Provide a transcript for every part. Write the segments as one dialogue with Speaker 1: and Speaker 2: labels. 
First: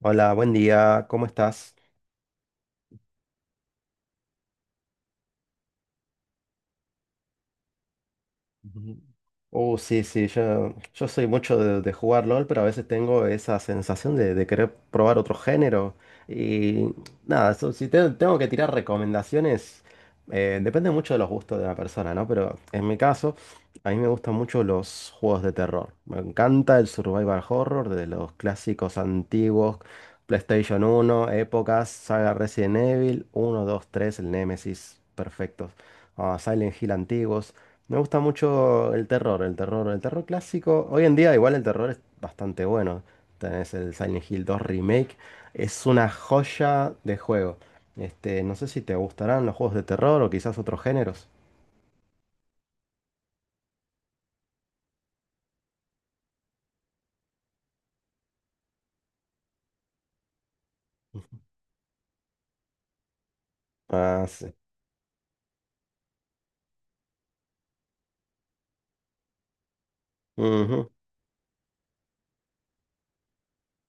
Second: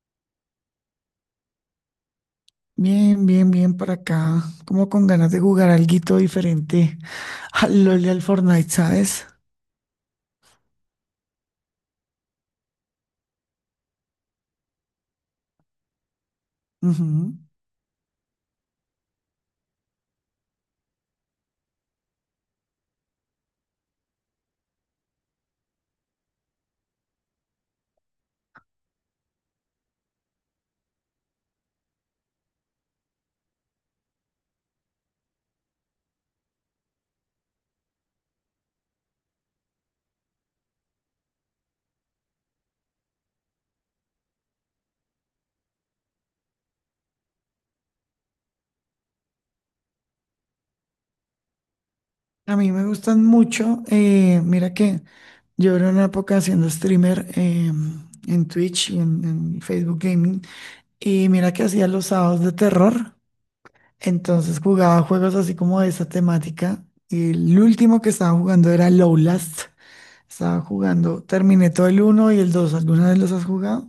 Speaker 1: Hola, buen día, ¿cómo estás?
Speaker 2: Bien, bien, bien para acá. Como con ganas de jugar alguito diferente al LOL y al Fortnite,
Speaker 1: Ujú.
Speaker 2: ¿sabes?
Speaker 1: Sí, sí, yo soy mucho de, jugar LOL, pero a veces tengo esa sensación de querer probar otro género. Y
Speaker 2: Ujú.
Speaker 1: nada, so- si te- tengo que tirar recomendaciones, depende mucho de los gustos de la persona, ¿no? Pero en mi caso, a mí me gustan mucho los juegos de terror. Me encanta el survival horror de los clásicos antiguos, PlayStation uno épocas, saga Resident Evil, uno 2 3 el Nemesis, perfectos. Silent Hill antiguos. Me gusta mucho el terror, el terror, el terror clásico. Hoy en día igual el terror es bastante bueno. Tenés el Silent Hill 2 Remake. Es una joya de juego. Este, no sé si te gustarán los juegos de terror o quizás otros géneros.
Speaker 2: A mí me gustan mucho. Mira que yo era una época haciendo streamer en Twitch y en Facebook Gaming. Y mira que hacía los sábados de terror.
Speaker 1: Ah, sí.
Speaker 2: Entonces jugaba juegos así como de esa temática. Y el último que estaba jugando era Lowlast. Estaba jugando, terminé todo el uno y el 2. ¿Alguna vez los has jugado?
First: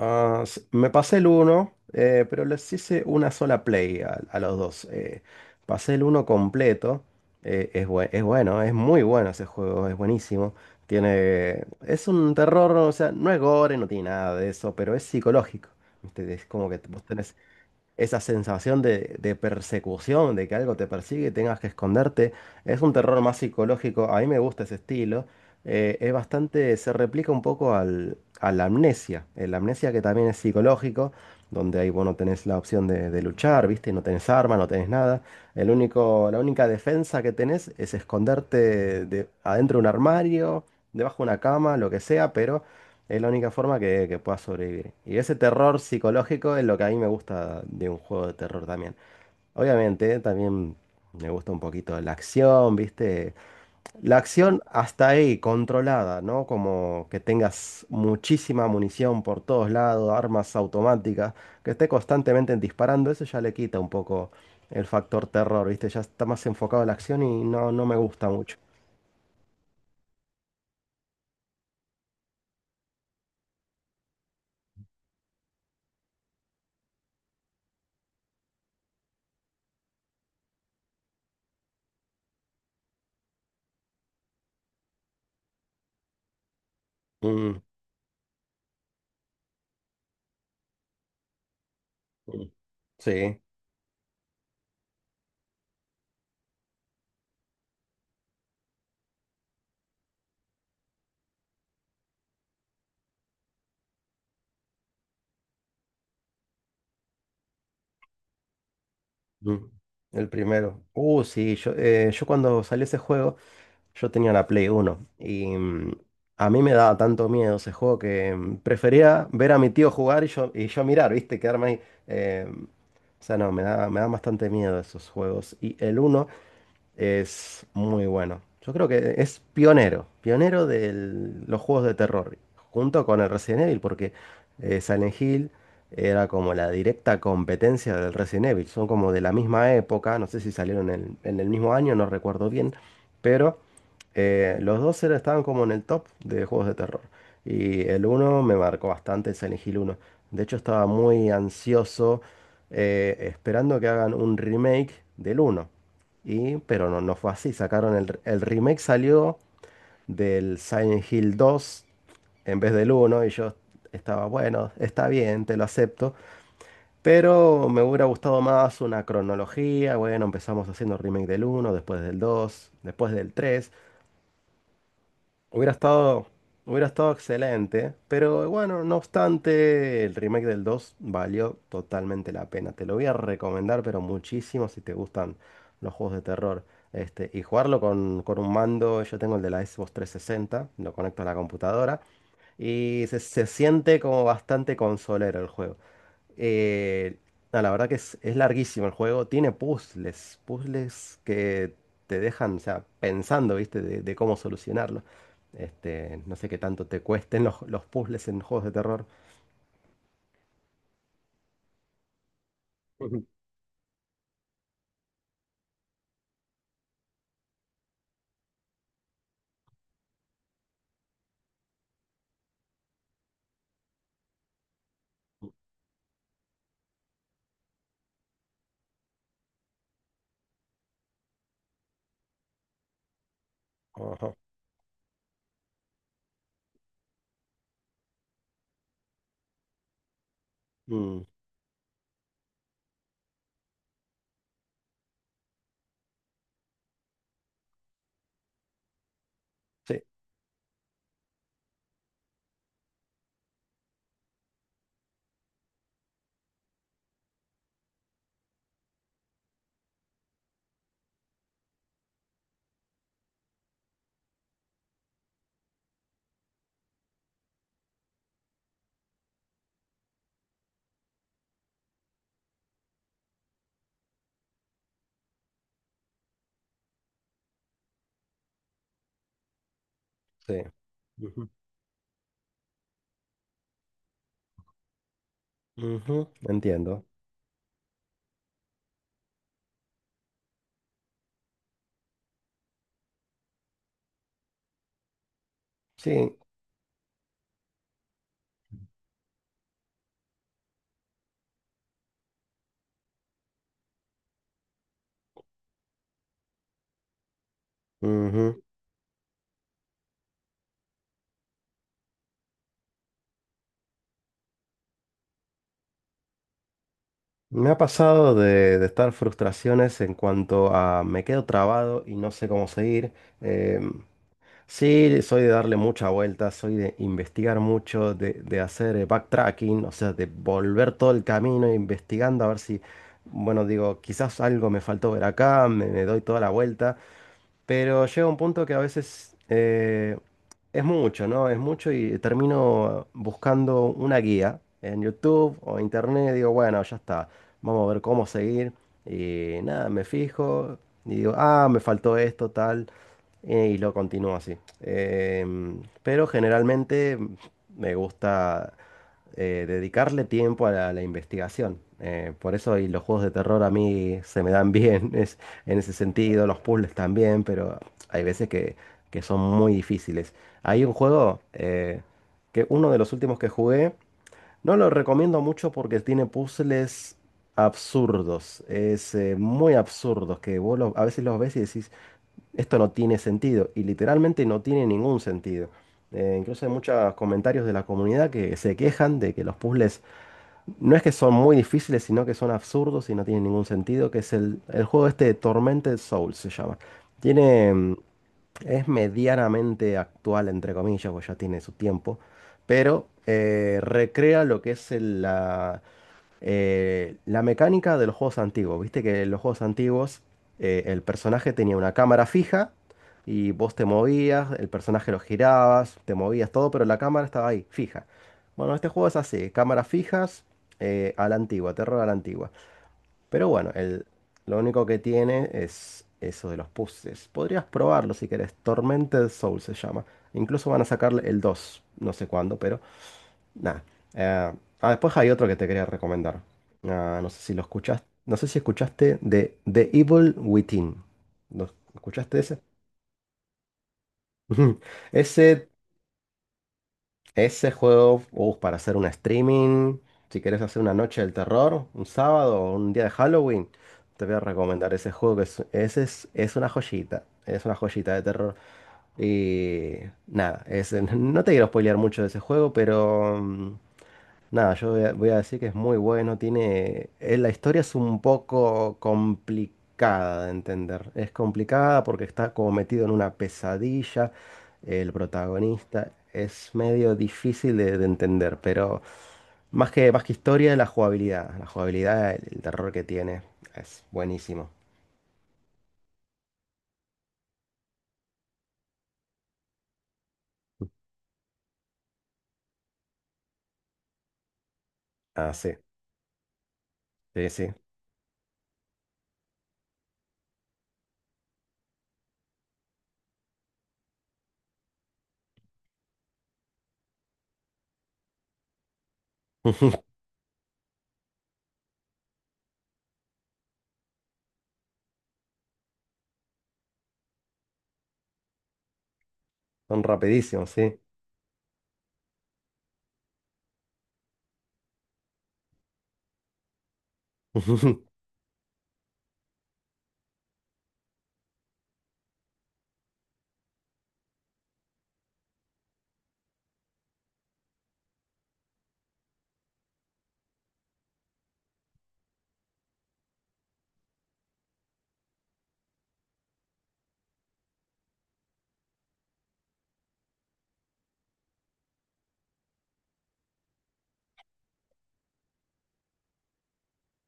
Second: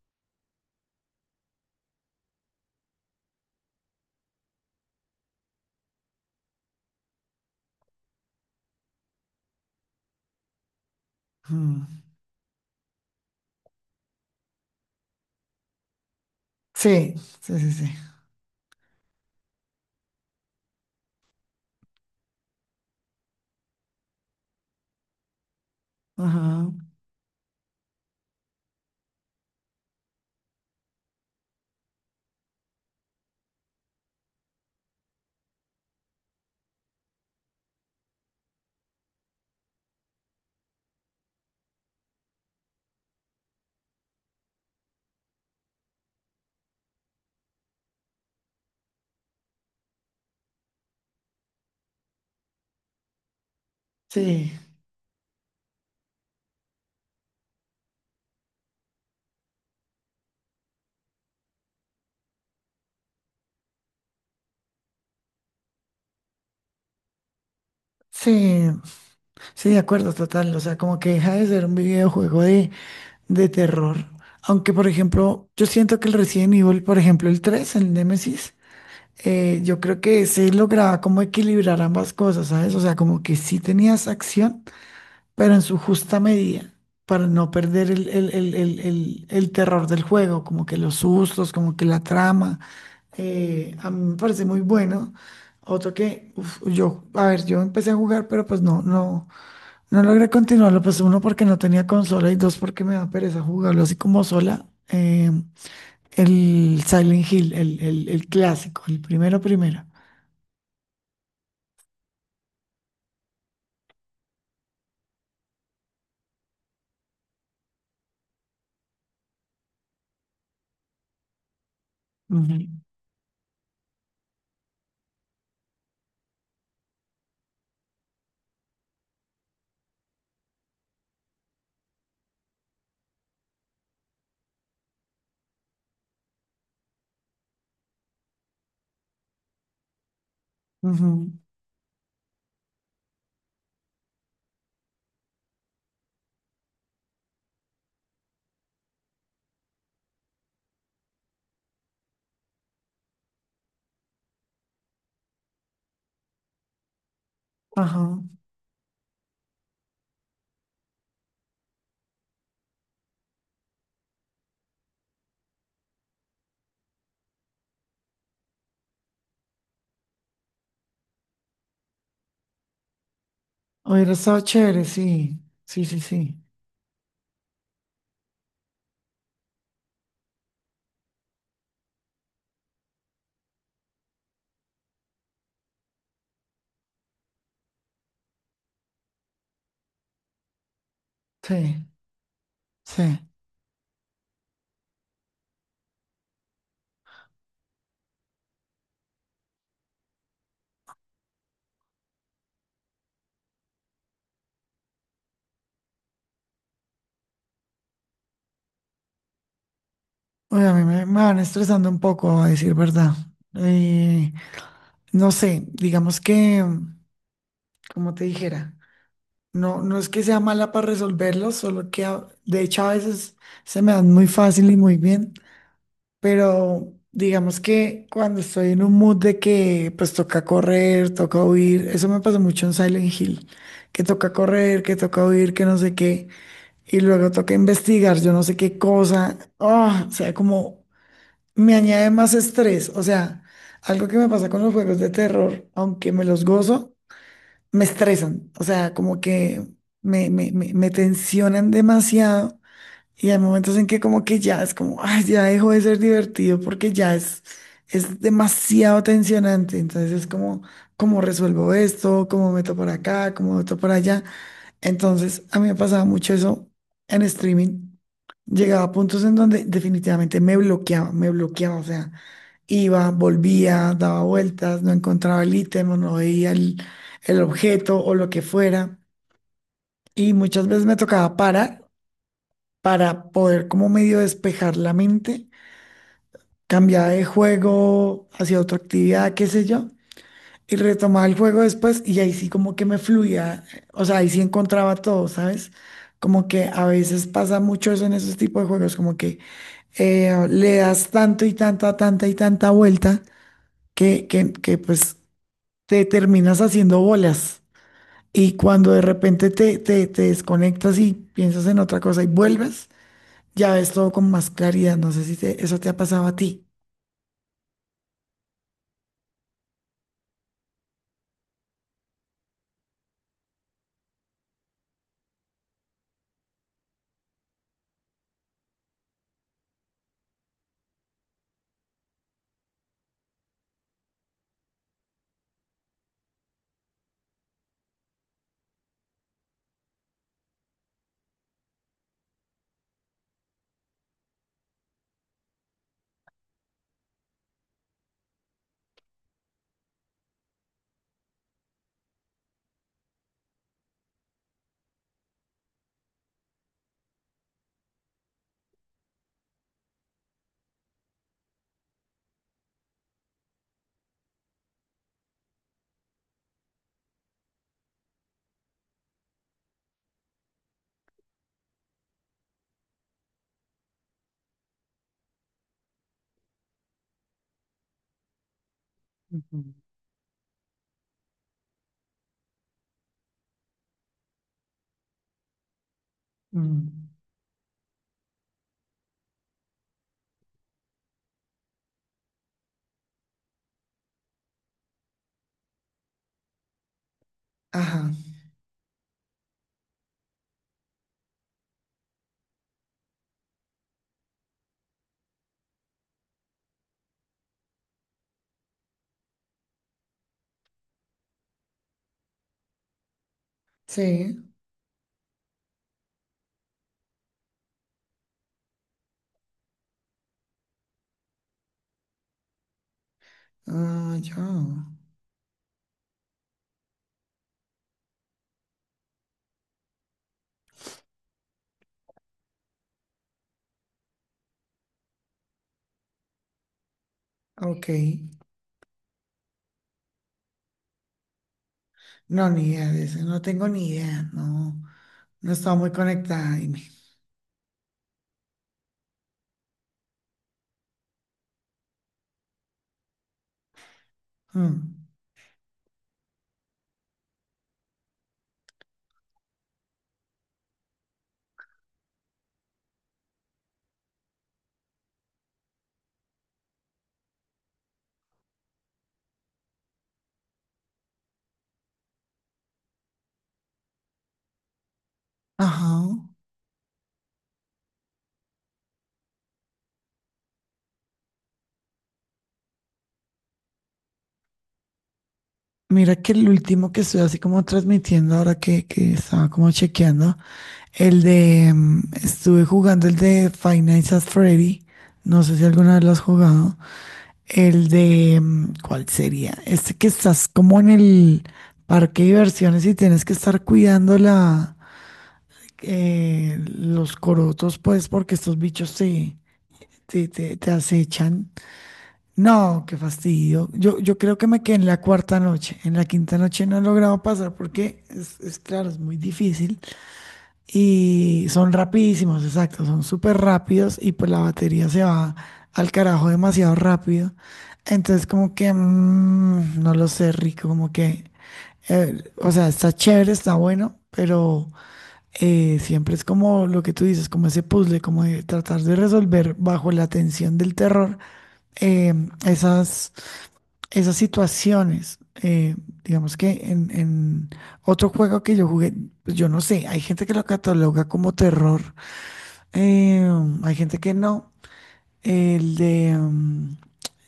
Speaker 1: Me pasé el 1, pero les hice una sola play a los dos. Pasé el uno completo. Es bueno, es muy bueno ese juego, es buenísimo.
Speaker 2: Ujú.
Speaker 1: Es un terror, o sea, no es gore, no tiene nada de eso, pero es psicológico. ¿Viste? Es como que vos
Speaker 2: Sí,
Speaker 1: tenés
Speaker 2: sí, sí, sí.
Speaker 1: esa sensación de, persecución, de que algo te persigue y tengas que esconderte. Es un terror más psicológico, a mí me gusta ese estilo.
Speaker 2: Ajá.
Speaker 1: Se replica un poco al, a la, amnesia, el amnesia que también es psicológico, donde ahí vos no tenés la opción de luchar, ¿viste? No tenés arma, no tenés nada. La única defensa que tenés es esconderte adentro de un armario, debajo de una cama, lo que sea, pero es la única forma que pueda sobrevivir. Y ese terror psicológico es lo que a mí me gusta de un juego de terror también. Obviamente, también me gusta un poquito la acción, ¿viste? La
Speaker 2: Sí,
Speaker 1: acción hasta ahí, controlada, ¿no? Como que tengas muchísima munición por todos lados, armas automáticas, que esté constantemente disparando, eso ya le quita un poco el factor terror, ¿viste? Ya está más enfocado en la acción y no me gusta mucho.
Speaker 2: sí, sí, de acuerdo, total. O sea, como que deja de ser un videojuego de terror. Aunque, por ejemplo, yo siento que el Resident Evil, por ejemplo, el 3, el Nemesis, yo creo que se lograba como equilibrar ambas cosas, ¿sabes? O sea, como que sí tenías acción, pero en su justa medida, para no
Speaker 1: Mm,
Speaker 2: perder el terror del juego, como que los sustos, como que la
Speaker 1: mm.
Speaker 2: trama.
Speaker 1: Sí.
Speaker 2: A mí me parece muy bueno. Otro que, uf, yo, a ver, yo empecé a jugar, pero pues no logré continuarlo. Pues uno porque no tenía consola y dos porque me da pereza jugarlo así como sola. El Silent Hill, el clásico, el primero,
Speaker 1: Mm,
Speaker 2: primero.
Speaker 1: El primero. Sí, yo cuando salió ese juego, yo tenía la Play uno y a mí me daba tanto miedo ese juego que prefería ver a mi tío jugar y yo mirar, ¿viste? Quedarme ahí. eh,
Speaker 2: Ujú,
Speaker 1: o sea, no, me da bastante miedo esos juegos. Y el uno es muy bueno. Yo creo que es pionero, pionero de los juegos de terror, junto con el Resident Evil, porque Silent Hill era como la directa competencia del Resident Evil. Son como de la misma época, no sé si salieron en,
Speaker 2: ujú,
Speaker 1: en el mismo año, no recuerdo bien, pero los dos estaban como en el top de juegos de terror. Y el uno me marcó bastante, el Silent Hill uno. De hecho, estaba muy ansioso esperando que hagan un remake del uno. Pero no fue así. Sacaron
Speaker 2: ajá.
Speaker 1: el remake, salió del Silent Hill 2 en vez del uno. Y yo estaba, bueno, está bien, te lo acepto. Pero me hubiera gustado más una cronología. Bueno, empezamos haciendo remake del uno después del 2 después del tres.
Speaker 2: Hubiera estado chévere, sí.
Speaker 1: Hubiera
Speaker 2: Sí, sí,
Speaker 1: estado,
Speaker 2: sí.
Speaker 1: Hubiera estado excelente, pero bueno, no obstante, el remake del 2 valió totalmente la pena. Te lo voy a recomendar, pero muchísimo si te gustan los juegos de terror. Este, y jugarlo con, un mando, yo tengo el de la Xbox 360, lo conecto a la
Speaker 2: Sí,
Speaker 1: computadora y
Speaker 2: sí.
Speaker 1: se, siente como bastante consolero el juego. Eh, no, la verdad que es larguísimo el juego. Tiene puzzles, puzzles que te dejan, o sea, pensando, ¿viste? de, cómo solucionarlo. Este, no sé qué tanto te cuesten los puzzles en juegos de terror.
Speaker 2: Oye, a mí me van estresando un poco, a decir verdad.
Speaker 1: Ujú.
Speaker 2: Eh, no sé, digamos que. Como te dijera. No, no es que sea mala para resolverlos, solo que de hecho a veces se me dan muy fácil y muy bien, pero digamos que cuando estoy en un mood de que pues toca correr, toca huir, eso me pasó mucho en Silent Hill, que toca
Speaker 1: Ajá.
Speaker 2: correr, que toca huir, que no sé qué, y luego toca investigar, yo no sé qué cosa, ah, o sea, como
Speaker 1: Mm,
Speaker 2: me añade más estrés, o sea, algo que me pasa con los juegos de terror, aunque me los gozo, me estresan, o sea, como que
Speaker 1: sí,
Speaker 2: me tensionan demasiado y hay momentos en que como que ya es como, ay, ya dejó de ser divertido porque ya es demasiado tensionante, entonces es como, ¿cómo resuelvo esto? ¿Cómo meto por acá? ¿Cómo meto por allá? Entonces a mí me pasaba mucho eso en streaming. Llegaba a puntos en donde definitivamente me bloqueaba, o sea. Iba, volvía, daba vueltas, no encontraba el ítem o no veía el objeto o lo que fuera. Y
Speaker 1: sí.
Speaker 2: muchas veces me tocaba
Speaker 1: Ujú,
Speaker 2: parar para poder como medio despejar la mente,
Speaker 1: ujú, entiendo.
Speaker 2: cambiar de juego hacia otra actividad, qué sé yo, y retomaba el juego después y ahí sí como que me fluía, o sea, ahí sí encontraba todo, ¿sabes?
Speaker 1: Sí.
Speaker 2: Como que a veces pasa mucho eso en esos tipos de juegos, como que le das tanto y tanta, tanta y tanta vuelta que, que pues te terminas haciendo bolas. Y
Speaker 1: Ujú.
Speaker 2: cuando de repente te desconectas y piensas en otra cosa y vuelves, ya ves todo con más claridad. No sé si eso te ha pasado a ti.
Speaker 1: Me ha pasado de estar frustraciones en cuanto a me quedo trabado y no sé cómo seguir. Em, Sí, soy de darle mucha vuelta, soy de investigar mucho, de, hacer backtracking, o sea, de volver todo el camino investigando a ver si, bueno, digo, quizás algo me faltó ver acá, me doy toda la vuelta. Pero llega un punto que a veces es mucho, ¿no? Es mucho y termino buscando una guía en YouTube o internet. Digo, bueno, ya está. Vamos a ver cómo seguir. Y nada, me fijo y digo, ah, me faltó esto, tal. Y lo continúo así. Pero generalmente me gusta dedicarle tiempo a la investigación. Por eso y los juegos de terror a mí se me dan bien. En ese sentido, los puzzles también, pero hay veces que son muy difíciles. Hay un juego que uno de los últimos que jugué, no lo recomiendo mucho porque tiene puzzles absurdos, es muy
Speaker 2: Ujú.
Speaker 1: absurdos, que a veces los ves y decís, esto no tiene sentido, y literalmente no tiene ningún sentido. Incluso hay muchos
Speaker 2: Mm.
Speaker 1: comentarios de la comunidad que se quejan de que los puzzles no es que son muy difíciles, sino que son absurdos y no tienen ningún sentido, que es el juego este de Tormented Souls se llama. Tiene, mm,
Speaker 2: Ajá.
Speaker 1: es medianamente actual, entre comillas, pues ya tiene su tiempo, pero recrea lo que es la mecánica de los juegos antiguos. Viste que en los juegos antiguos el personaje tenía una cámara fija y vos te
Speaker 2: Sí.
Speaker 1: movías, el personaje lo girabas, te movías todo, pero la cámara estaba ahí, fija. Bueno, este juego es así, cámaras fijas, a la antigua, terror a la antigua. Pero bueno,
Speaker 2: Ah, ya.
Speaker 1: lo único que tiene es eso de los puzzles. Podrías probarlo si querés. Tormented Soul se llama. Incluso van a sacarle el dos, no sé cuándo, pero... Nada. Eh, Después hay otro que te quería recomendar. Ah, no sé si lo
Speaker 2: Ok.
Speaker 1: escuchaste. No sé si escuchaste de The Evil Within. ¿Lo escuchaste
Speaker 2: No,
Speaker 1: ese?
Speaker 2: ni idea de eso. No tengo ni idea.
Speaker 1: Ujú.
Speaker 2: No, no
Speaker 1: Ese,
Speaker 2: estaba muy conectada. Dime.
Speaker 1: ese juego, para hacer un streaming, si quieres hacer una noche del terror, un sábado o un día de Halloween, te voy a recomendar
Speaker 2: Mm.
Speaker 1: ese juego que es, ese es una joyita de terror. Y nada, no te quiero spoilear mucho de ese juego, pero nada, yo voy a, decir que es muy bueno. Tiene. La historia es un poco complicada de entender. Es complicada porque está como metido en una pesadilla. El protagonista
Speaker 2: Ajá.
Speaker 1: es medio difícil de, entender, pero más que historia, la jugabilidad. La jugabilidad, el terror que tiene es buenísimo.
Speaker 2: Mira que el último que estoy así como transmitiendo ahora que estaba como chequeando. El de, estuve jugando el de Five Nights at Freddy. No
Speaker 1: Ah,
Speaker 2: sé si
Speaker 1: sí,
Speaker 2: alguna vez lo has jugado.
Speaker 1: sí, sí.
Speaker 2: El de, mm, ¿cuál sería? Este que estás como en el parque de diversiones y tienes que estar cuidando la, los corotos, pues, porque estos bichos te, te acechan. No, qué fastidio. Yo creo que me quedé en la cuarta noche. En la quinta noche no he logrado pasar porque es claro, es muy difícil.
Speaker 1: Son rapidísimos, sí.
Speaker 2: Y son rapidísimos, exacto, son súper rápidos y pues la batería se va al carajo demasiado rápido. Entonces como que, mm, no lo sé, rico, como que, o sea, está chévere, está bueno, pero siempre es como lo que tú dices, como ese puzzle, como de tratar de resolver bajo la tensión del terror. eh, Esas, esas situaciones. Digamos que en otro juego que yo jugué, pues yo no sé, hay gente que lo cataloga como terror. Eh, hay gente que no. El de mm,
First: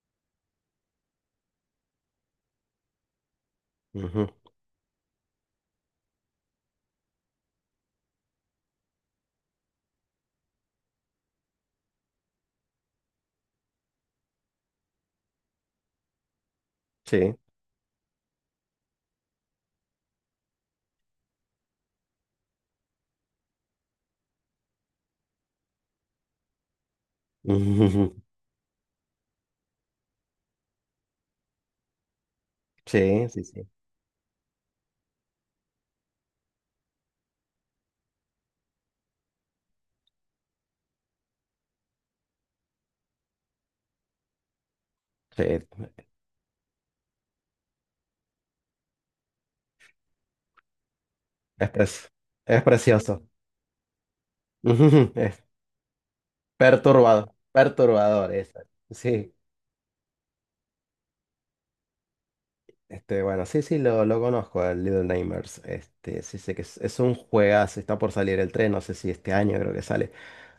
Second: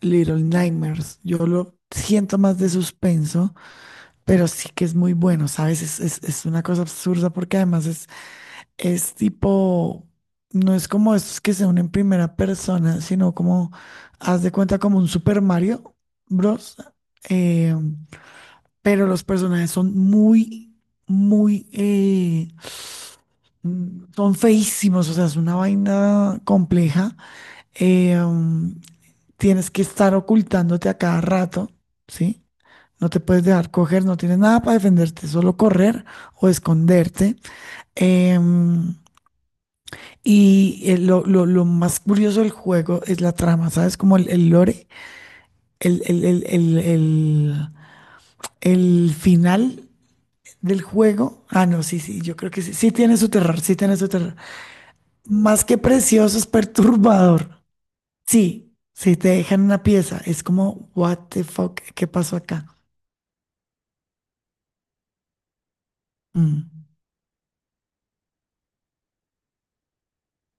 Speaker 2: Little Nightmares. Yo lo siento más de suspenso,
Speaker 1: Ujú,
Speaker 2: pero sí que es muy bueno, ¿sabes? Es, es una cosa absurda porque además es tipo, no es como estos que se unen en primera persona, sino como, haz de cuenta como un Super Mario Bros.
Speaker 1: sí.
Speaker 2: Eh, pero los personajes son muy, muy... Son feísimos, o sea, es una vaina compleja. eh, um, Tienes que estar ocultándote a cada rato, ¿sí? No te
Speaker 1: Sí,
Speaker 2: puedes
Speaker 1: sí, sí.
Speaker 2: dejar coger, no tienes nada para defenderte, solo correr o esconderte. Em, y lo, lo más curioso del juego es la trama, ¿sabes? Como el lore,
Speaker 1: Sí,
Speaker 2: el, el, el, el, el- el final del juego. Ah,
Speaker 1: Es,
Speaker 2: no, sí,
Speaker 1: pres-
Speaker 2: sí, yo creo que
Speaker 1: es
Speaker 2: sí. Sí tiene
Speaker 1: precioso.
Speaker 2: su terror, sí tiene su terror.
Speaker 1: Es
Speaker 2: Más que precioso, es
Speaker 1: perturbado.
Speaker 2: perturbador.
Speaker 1: Perturbador, esa.
Speaker 2: Sí, si te
Speaker 1: Sí,
Speaker 2: dejan una pieza, es como, what the fuck, ¿qué pasó acá?
Speaker 1: este, bueno, sí, sí, lo, conozco, al Little Nightmares. Este, sí sé que
Speaker 2: Mm,
Speaker 1: es un juegazo, está por salir el tren, no sé si este año creo que sale.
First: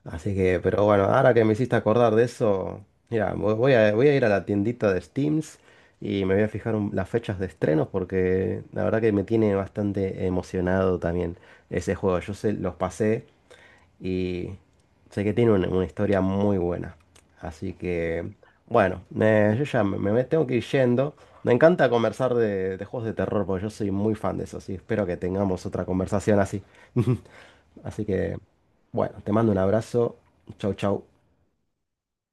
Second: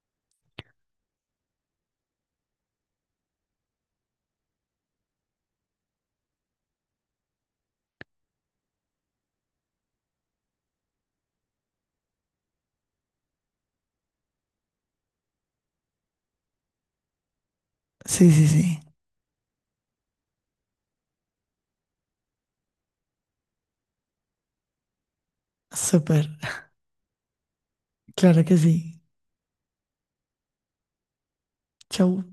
Speaker 1: Así que, pero bueno, ahora que me hiciste acordar de eso, mira, voy a ir a la tiendita de Steams y me voy a fijar las fechas de estreno porque la verdad que me tiene bastante emocionado también ese juego. Yo sé, los pasé. Y sé que tiene una, historia muy buena. Así
Speaker 2: sí,
Speaker 1: que,
Speaker 2: sí, sí,
Speaker 1: bueno, yo ya me, tengo que ir yendo. Me encanta conversar de juegos de terror porque yo soy muy fan de eso. Así espero que tengamos otra
Speaker 2: súper,
Speaker 1: conversación así. Así que,
Speaker 2: claro que sí.
Speaker 1: bueno, te mando un abrazo. Chau, chau.
Speaker 2: Chau.